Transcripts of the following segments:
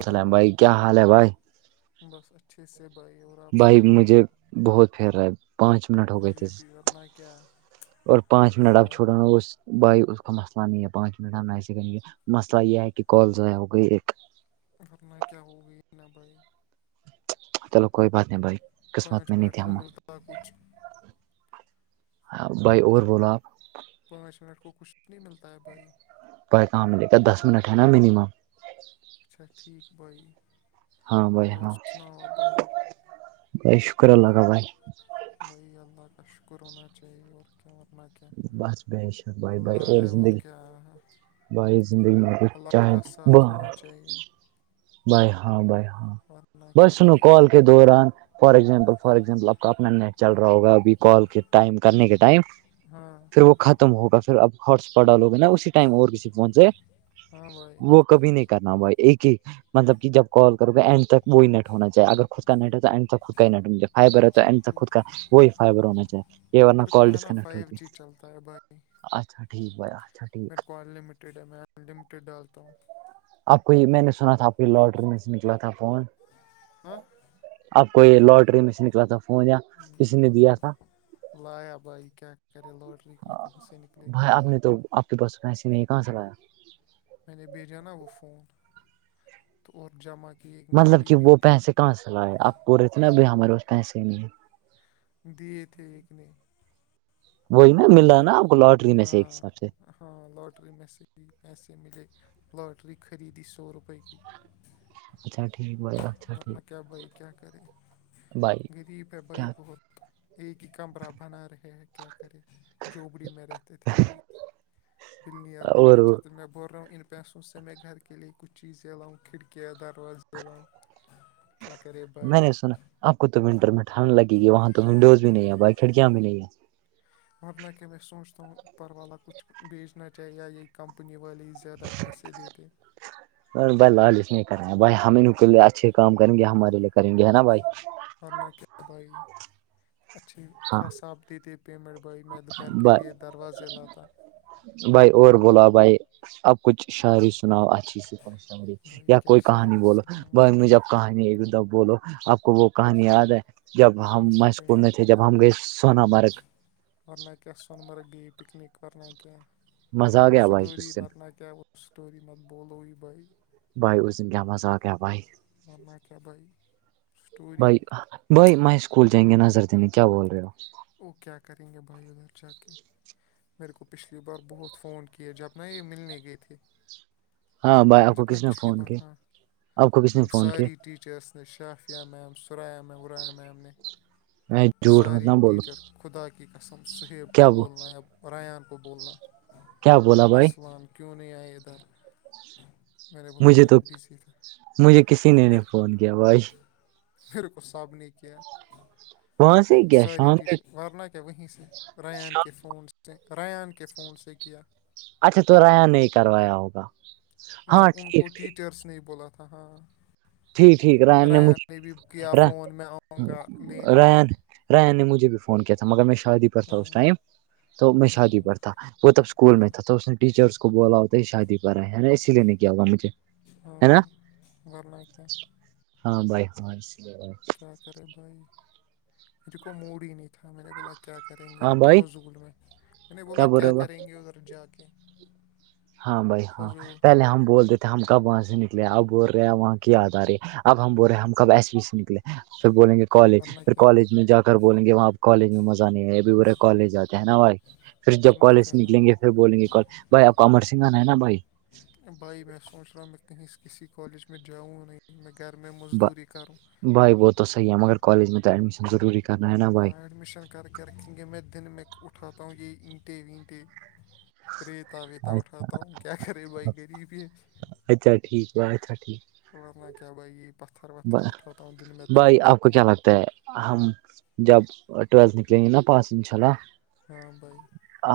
السلام بھائی کیا حال ہے بھائی بس اچھے سے بائی اور آپ بھائی سناؤ مجھے بہت پھیر رہا ہے پانچ منٹ ہو گئے تھے کیا کیا اور پانچ منٹ اب چھڑناا اس بھائی اس کو مسئلہ نہیں ہے پانچ منٹ ہم ای مسئلہ یہ ہے کہ کال ضائع ہو گئی ایک ھرنہ کیا ہوگئی نہ بھائی چلو کوئی بات نہیں بھائی قسمت پانچ میں نہیں منٹ تھی کو ہم ملتا کچھ ہاں بھائی اور بولو آپ پانچ منٹ کو کچھ نہیں ملتا ہے بھائی پ کام لے کے دس منٹ ہے نا منیمم اچھا ٹھیک بائی ہاں بھائی اور سناؤ آ بائی بائی شکر اللہ کا بھائی بھائی اللہ کا شکر ہونا چاہیے اور کیا بت بس ب شا بھائی بائی اور ہے زندگی کیا ہے بھائی زندگی میں کچھ اللہ چاہیں کا ساتھ ہونا چاہیے بائی ہاں بائی ہاں ورنہ بس کیا سنو بھائی کال کے دوران فار ایگزامپل فار ایگزامپل آپ کا اپنا نیٹ چل رہا ہوگا ابھی کال کے ٹائم کرنے کے ٹائم ہاں پھر وہ ختم ہوگا پھر اب ہاٹسپاٹ ڈالو گے نا اسی ٹائم اور کسی پہنچ جائے ہاں بھائی وہ کبھی نہیں کرنا ہوائی ایک ایک مطلب کہ جب کال کرو گا اینڈ تک وہی ن ہونا چی اگر خود کا ن نہیںٹ تو خود کا ہی نٹ فائبر ہے اچھا تو خود کا ٹھیک وہی فائبر ہونا چاہی یہ ورنہ کال ڈسکنٹ ب م [inaudible] ٹھیک بھائی اچھا میں ٹھیک لٹیڈ ڈالتا ہوں آپ کو یہ میں نے سنا تھا آپ کی لاٹری میں سے نکلا تھا فون ہاں آپ کو یہ لوٹری میں سے نکلا تھا فون یا کسی نے دیا تھا لایا بھائی کیا کرے لاٹری میں کہاں سے نکلے گا بھائی آپ نے تو کہ بس پیسے نہیں کہاں سے لیا میں نے بھیجا نا وہ فون تو اور جمع کی ایک مطلب کہ غریبی وہ پیسے کہاں سے لائے آپ بول رہے تھے نا اب ہمارے پاس پیسے نہیں ہے دیے تھے لیکنے [unintelligible] وہی نا مل رہا نا آپ کو لاٹری میں سے ایک ہاں حساب سے ہاں لاٹری میں سے پیسے ملے لاٹری خریدی سو روپے کی اچھا ٹھیک بول ورنہ کیا بھائی کیا کرے بھائی غریب ہے بھائی کیا بہت ایک ہی کمرہ بنا رہے ہے کیا کرے جبڑی میں رہتے تھے بھائی بل نئر اور بننا چ تو م میں بن [unintelligible] پیسوں س سے م میں گھر کے لیے کچھ چیزلاؤں کھڑکیاں دروازہےلاوں کیا کرے میں نے سنا آپ کو تو ونٹر میں ٹھانڈ لگے گی وہاں تو ونڈوز بھی نہیں ہے بھائی کھڑکیاں بھی نہیں ہے مگر نہ کہ میں سوچتا ہوں پرو والا کچھ بھیچنا چاہیے یا یہی کمپنی والی زیادہ پیسے دیتے بھائی لالچ نہیں کر رہے ہیں بھائی ہم ان کے لیے اچھے کام کریں گے ہمارے لیے کریں گے ہے نا بھائی ورنہ کیا بھائی اچھھی ہاں خاصا آپ دیتے پیمنٹ بوائے میں گھر کے بھائی لیے دروازے لاتا بھائی اور بولا بھائی اب کچھ شاعری سناؤ اچھی سے ش بھائی یا کیا کوئی کہانی شاعری بولو سنا ب م جب کہانی ایک دم بولو آپ کو وہ کہانی یاد ہے جب ہم کون م سی بھائی اسکول میں تھے جب ہم گئے سونا مارگ ورننا کیا سون مرگ گ پکنک ننا ک مزہ آ وہ گیا بھائی سٹوری اس دن بن کیا وہ اسٹوری مت بولوی بئی بھائی اس دن کیا مزاق کیا بھائی ورنہ کیا بھائی سٹوری بھائی بھائی میں اسکول جائیںے نظر دینے کیا بول رہے ہو وہ کیا کریں گے بھائی ادھر جا کے میرے کو پچھلی بار بہت فون کیے جب نہ یہ ملنے گئے تھی ہاں بھائی آپ کو جبنا کس نے پچھلی فون بار کیا ہاں آپ کو کس نے فون کیا ساری یچرس ن شافیہ میم سرایہیا میم رایہ میم ن میں جھوٹ مت ساری نہ بولو ٹیچر خدا کی قسم سہیب کیا قبول نائیب ریان کو بولنا کیا بولا بھائی ارسلان کیوں نہیں آئے ادھر میں نے بولا مجھے میں تو بزی تھا مجھے کسی نے نہیں میر فون کیا بھائی پھر کو سب نے کیا وہاں سے کیا ساری شام کے ٹیچر ن کہ وہیں سے شام ریان کے فون سے ریان کے فون سے کیا اچھا تو ریا نہیں کروایا ہوگا نہ ہاں ان ٹھیک کو ٹھیک ٹیچرس نے بولا تھا ہاں ٹھیک ٹھیک ریان مجھے نے بھی کیا فون میں آؤوں گا لینے ریا نے مجھے بھی فون کیا تھا مگر میں شادی پر تھا ہاں اس ٹائم تو میں ہاں شادی پر تھا وہ تب اسکول میں تھا تو اس نے ٹیچرس کو بولا ہو ہی شادی کرا ہے ہےا اسی لیے نہیں کیا ہوا مجھے ہے ہاں نا گل کیا [inaudible] ہاں بھائی ہاں کیا کرے بھائی مج کو موڈ ہی نہیں تھا میں نے بولا کیا کریں گے ہاں ادھر بھائی فضول میں میں نے بولا بول رہے کیا ہو کریں گے ادھر جا کے ہاں بھائی ہاں فضول پہلے ہم بول دیتے ہم کب وہاں سے نکلے اب بول رہے ہیں وہاں کی یاد آ رہی ہے اب ہم بول رہے ہیں ہم کب ایسے ہی سے نکلے سر بولیں گے کالج ورنہ پھر کیا کالج میں جا کر بولیں گے وہاں ا کالج میں مزہ نہیں آ ہے ابھی برے کالج آتے ہیں نا بھائی پھر جب ورنہ کالج سے کیا نکلیں بھائی گے پھر بولیں گے کالج بھائی آپ کو امر سنگ آنا ہے نا بھائی بھائی میں سوچ رہا ہوں میں کہیں کسی کالج میں جاؤں نہیں میں گھر میں مزدوری کروں بھائی بہ تو صحیح ہے مگر کالج میں تو ایڈمشن ضروری کرنا ہے نا بھائی ہاں ایڈمیشن کر کے رکھیں گے میں دن میں اٹھاتا ہوں یہی اینٹے وینٹے ریتا ویتا اچھا اٹھاتا ہوں کیا کرے بھائی غریب ہے اچھا ٹھیک ہےا اچھا ٹھیک [inaudible] ورنہ کیا بھائی پتھر وتھر اٹھاتا ہوں دن میں بھائی توڑتا آپ کو ہوں کیا لگتا ہم جب ٹویلتھ نکلیں گے نا پاس انشاء اللہ ہاں بائی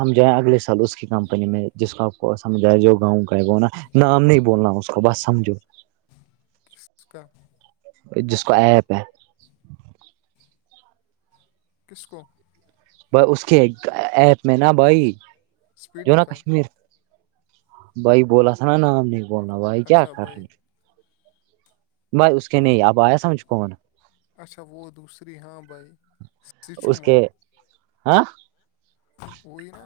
ہم جائیں اگلے سال اس کی کمپنی میں جس کا آپ کو سمجھائے جو گاؤں بولنا نام نہیں بولنا اس کو بس سمجو کس کا [inaudible] جس کو ایپ ہے کس کو ب اس کے ایپ میں نا بھائی جو اسپیڈی نا کاٹ کشمیر بھائی بولا س نا نام نہیں بولنا بھائی کیا اچھا کر بھائی رہے بائی اس کے نہیں اب آیا سمجھ کون اچھا وت سری ہاں بھائی اس سچومہ کے ہاں وہی نا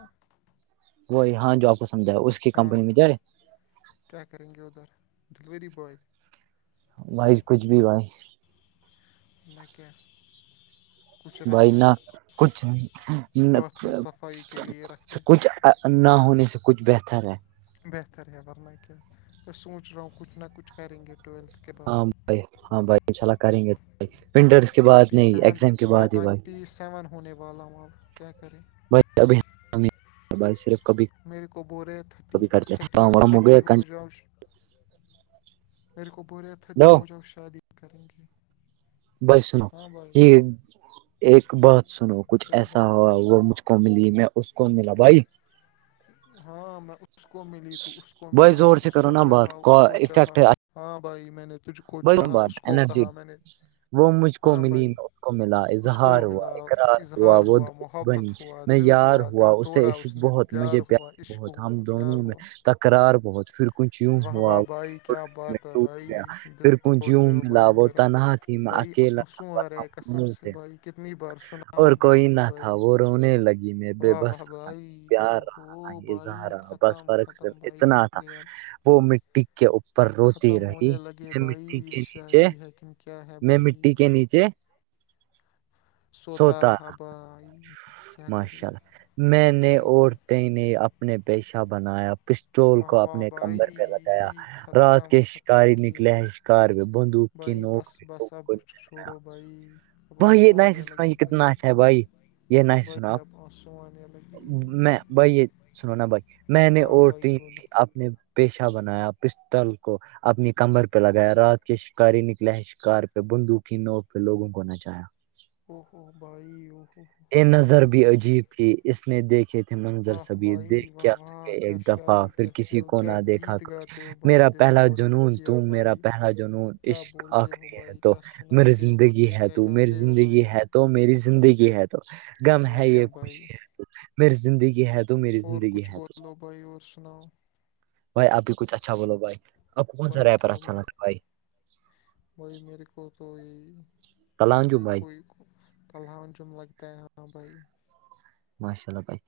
وہی ہاں جو آپ کو سمجھ ہے اس کی ہاں, کمپنی میں جائے کیا کریں گے ادھر ڈلیوری بوائے- بھائی کچھ بھی بائی- مکیہ بھائی نہ کچھ- باتھ روم صفائی کے لیے رکھتے کچھ- نہ ہونے سے کچھ بہتر ہے- بہتر ہے ورنہ کیا میں سوچ رہا ہوں کچھ نہ کچھ کریں گے ٹویلتھ- کے بعد ہاں بھائی ہاں بھائی چلا کریں گے ونٹرس- کے بعد ٹونٹی نہیں سیون ایگزام کے میں بعد ہی بھائی ٹونٹی سیون ہونے والا ہوں اب کیا کریں- بھائی ابھی- بھائی صرف کبھی- میرے کو ب رہے تھرٹی کبھی کرتے ہیں تھرٹی کام وام تھرٹی گیا ہو کنٹینیو۔ جاؤ- میرے کو بوریا ھٹی لو ہو جاؤ شادی کریں گے- بائی سنو ہاں بھائی یہ ایک بات سنو کچھ کیا ایسا بھائی ہو وہ مجھ- کو ملی میں اس کو ملا بھائی- ہاں میں اس کو ملی تو اس کو بھائی ملا میں زور سے اس کرو کو نا بات چاہا اس کو افیکٹ چاہا- ہاں بھائی میں نے تجھ کو چاہا اس بات کو انرجی کہا میں نے- وہ مجھ کو ہاں ملی بھائی میں اس کو ملا اس کو اظہار ہوا ملا اقرار اظہار وہ ہوا دوست محبت بنی ہوا- ہوا میں دل یار ہوا دل اسے توڑا اس عشق نے- بہت پیار مجھے ہوا، عشق بہت ہوا، ہم پیار دونوں میں ہوا تکرار بہت پھر کچھ یوں واہ ہوا واہ وہ بھائی چھوڑ کیا کے میں بات- ٹوٹ گیا تبائی- پھر کو یوں ملا وہ تنہا تھی میں بھائی اکیلا تھا آنسو آ بس رہے قسم سے تھے- بھائی کتنی بار اور سناؤ گے کوئی یہی نہ تھا بھائی وہ رونے لگی میں بے واہ واہ بس- بھائی رہا او ہو نہ ازا بھائی رہا بس ختم فرق ص ختم بھائی ہو اتنا تھا گیا وہ مٹی کے اوپر- پر اب روتی ختم رہی ہونے لگے بھائی مٹی یہ کے نیچے، شاعری ہے کہ کیا ہے میں بھائی مٹی کے نیچے - سوتا رہا بھائی کیا ماشاء کرے- اللہ میں نے سوتا عورتیں نے اپنے پیشہ بنایا- پستٹول واہ کو واہ اپنے کمبر پہ لگایا بھائی رات ختم کے ختم شکاری نے- کھیل لے شکار پ بندوق کی نوک- لوگوں بسب کو نچایا۔ چھوڑو بھائی آ بھائی یہ نہیں سے سانے سنا لگے یہ کتنا بھئی- اچھا ہے بھائی یہ نہیں ب سے سنا آپ سان ل میں بھائی یہ سنو نا بھائی میں نے ہاں بائی عورتیں نے بولو - اپنے پیشہ بنایا پستل کو- اپنی کمبر پہ لگایا رات کے شکاری نکلے ہے شکار پہ بندوکی نو پہ لوگوں کو نچار- [unintelligible] اوہ- اوہ ہو بھائی او- یہ نظر بھی عجیب تھی اس نے دیکھی- تم نے نظر آہ سب بھائی دیکھ واہ کیا واہ ایک کیا دفعہ شاعری پھر کہتے کسی ہو کو کیا نہ دیکھا گیت کر- گاتے ہو بھائی میرا دل پہلا توڑا جنون تو، دیا میرا بھائی پہلا جنون کیا عشق بولتے ہو اخری ہے- بھائی تو کیا میری سناتے ہو زندگی بھائی ہے کیا تو، میری گاتے ہو زندگی بھائی ہے تو، میری زندگی ہے تو- تو م ورنہ ہے کیا یہ بھائی خوشی ہے تو میری زندگی ہے تو اور کچھ بولو بھائی اور سناؤ بھائی آپ بھی کچھ اچھا بولو بھائی- آپ کو کون سا بھائی ریپر کیا اچھا بول لگتا ہے بھائی بھائی میرے کو تو یہی- ایسے تلانجو ہی بھائی کوئی تلہلہن جم لگتا ہے ہاں بھائی ماشاء اللہ بھائی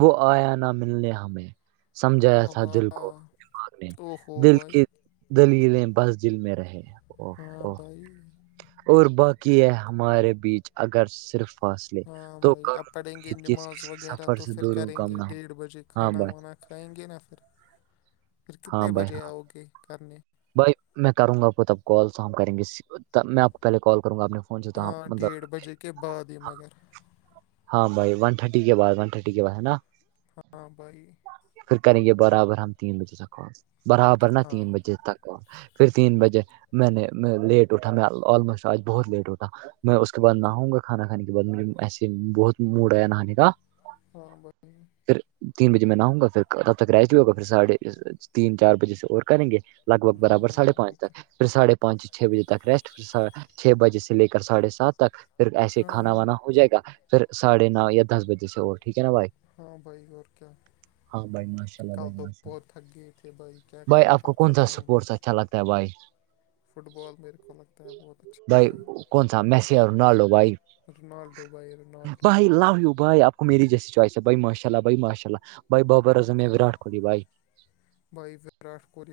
وہ آیا نہ ملنے ہمیں سمجھایا واہ تھا دل واہ کو دماغ نے اوہو دل بھائی کے- دلیلیں بس جل میں رہے او ہاں او- بھائی اور باقی ہے ہمارے بیچ اگر صرف فاصلے ہاں تو بھائی اب کروں- پڑھیں گے امید کہ اس نماز کسی وغیرہ سفر تو سے پھر دوروں کریں کم گے نہ ہو ڈیڑھ بجے ہاں کھانا بھائی وانا- کھائیں گے نہا پھر پھر ہاں کتنے بھائی ہاں بجے آؤ گے کرنے- بھائی میں کروں گاپ تب کال تو ہم کریں گے میں آپ کو پہلے کال کروں گا اپنے فون سے تو ہم ہاں مطلب ڈیھ بجے کےے بعاد مگر- ہاں بھائی ون تھرٹی کے بعد ون تھرٹی کے بعد ہے نا ہاں بھائی پھر کریں گے برابر ہم تین بجے تک ہو برابر نا ہاں تین بجے تک پھر تین بجے میں نے لیٹ اٹا میں آلموسٹ آج بہت لیٹ اٹھا میں اس کے بعد نہاؤں گا کھانا کھانے کے بعد مے ایسے بہت موڈ آیا نہانے کا ہاں بھائی خھر تین بجے میں نہ ہوں گا پھر تب تک ریجوی ہوگا پھر ساڑھے تین چار بجے سے اور کریں گے لگ بھگ ہاں برابر بھائی سھے پانچ اللہ کے تک پھراڑھے پانچ چھ بجے تک ریسٹ پ چھ بجے سے لے کر ساھے سات تک پھر ایسے ہاں کھانا بھائی وانا ہو جائے گا پھر ساڑھے نو یا دس بجے سے اور ٹھیک ہے نا بھائی ہاں بھائی اور کیا؟ ہاں بھائی ماشاء اللہ کل بھائی تو ماشاء اللہ بہت تھک گئے تھے بھائی کیا کرے کل ختم ہو گیا چلاات بائی میرے کو لگتا ہے بہت اچھا بھائی کون سا میسیر نالو بھائی رونالڈو بھائی رونالڈو بھائی لو یو بھائی آپ کو میری جیسی چوائس ہے بھائی ماشاء اللہ بھائی ماشاء اللہ بھائی بابر اور نے اعظم ہے کیا وراٹ کوہلی بھائی بائی بائی کو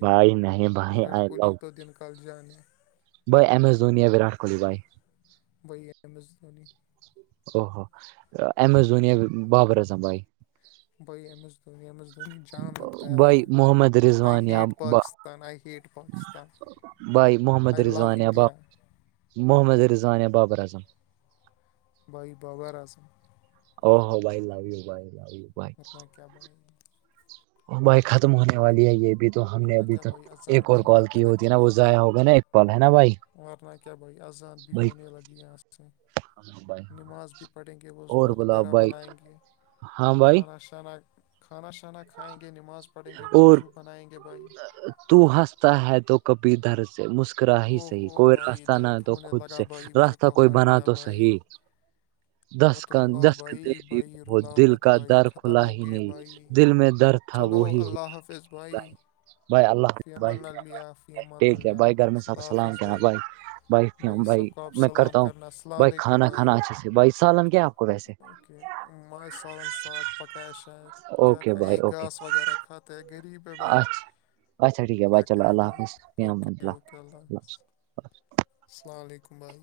بھائی نہیں بھائی وراٹ آئی لو کوہلی تو دن کال جان ہے بھائی ایم ایس دھویاورٹ کوہلی بھائی وہائی ایم ایس دھونی او ہو امزونیا بابر اعظم بھائی بھائی M S Dhoni M S Dhoni جام لگتا ہے اپنا بھائی محمد آئی رضوان یا ہیٹ با- پاکست ان آئی ہییٹ پاکستان بھائی محمد آئی لو رضان یا باب انڈیا محمد رضوان یا بابر اعظم بھائی بابا اعظم او ہو بائل لای بائل کرن کیا بائے بائی ختم ہونے والی ہے یہ بھی ابھی تو ہم نے ورنہ ابھی کیا تک بھائی اذان ایک بھی اور کال ہونے کی ہوتی ہے نا وہ ضائع ہو گیا نا ایک کال ہے نا بھائی وورنہ کیا بھائی اذان بہونے لگی آ بائے نماز بھی پڑھیں گے وضو وغیرہ بنائیں گے ہاں بھائی کھانا چانا کھانا شانا کھائیں گے نماز پڑھیں گے وہ اور وضو بنائیں گے بھائی تو ہنستا ہے تو کبھی دھر سے مسکراہ ہی اوہ صحیح او کوئی بھائی راستہ نہ درد تو ہونے خود لگا سے بھائی میرے راستہ کو کوئی ہارٹ بنا میں تو بھائی صحیح [inaudible] مت دستک رلاؤ بھائی دستکتے بھی بھائی بہت رلاؤ دل مت کا بھائی در ختم کھلا ہی نہیں دل میں در تھا ہلو وہی ہو اللہ حافظ بھائی بھائی اللہ بھائی فیامن علیہلہ فیامن ٹھیک ہے اللہ بھائی گھر میں سب الللہح سلام حافظ کیا بھائی بھائی سب کو آپ میں سلام کرتا ہوں کرنا السلام بھائی علیکم کھانا کھانا بھائی اچھے سے بھائی سالن کیا آپ کو ویسے اوکے مجے سالن ساگ پکایا شاید کیا اوکے کر بھائی اوکے گاس وغیرہ کھاتے ہے غریب ہے بھائی اچھا اچھا ٹھیک ہے بھائی کیا چلو کرے اللہ بھائی حافظ اوکے فمدلہ اوکے اللہ ال حاظ حافظ السلام علیکم بھائی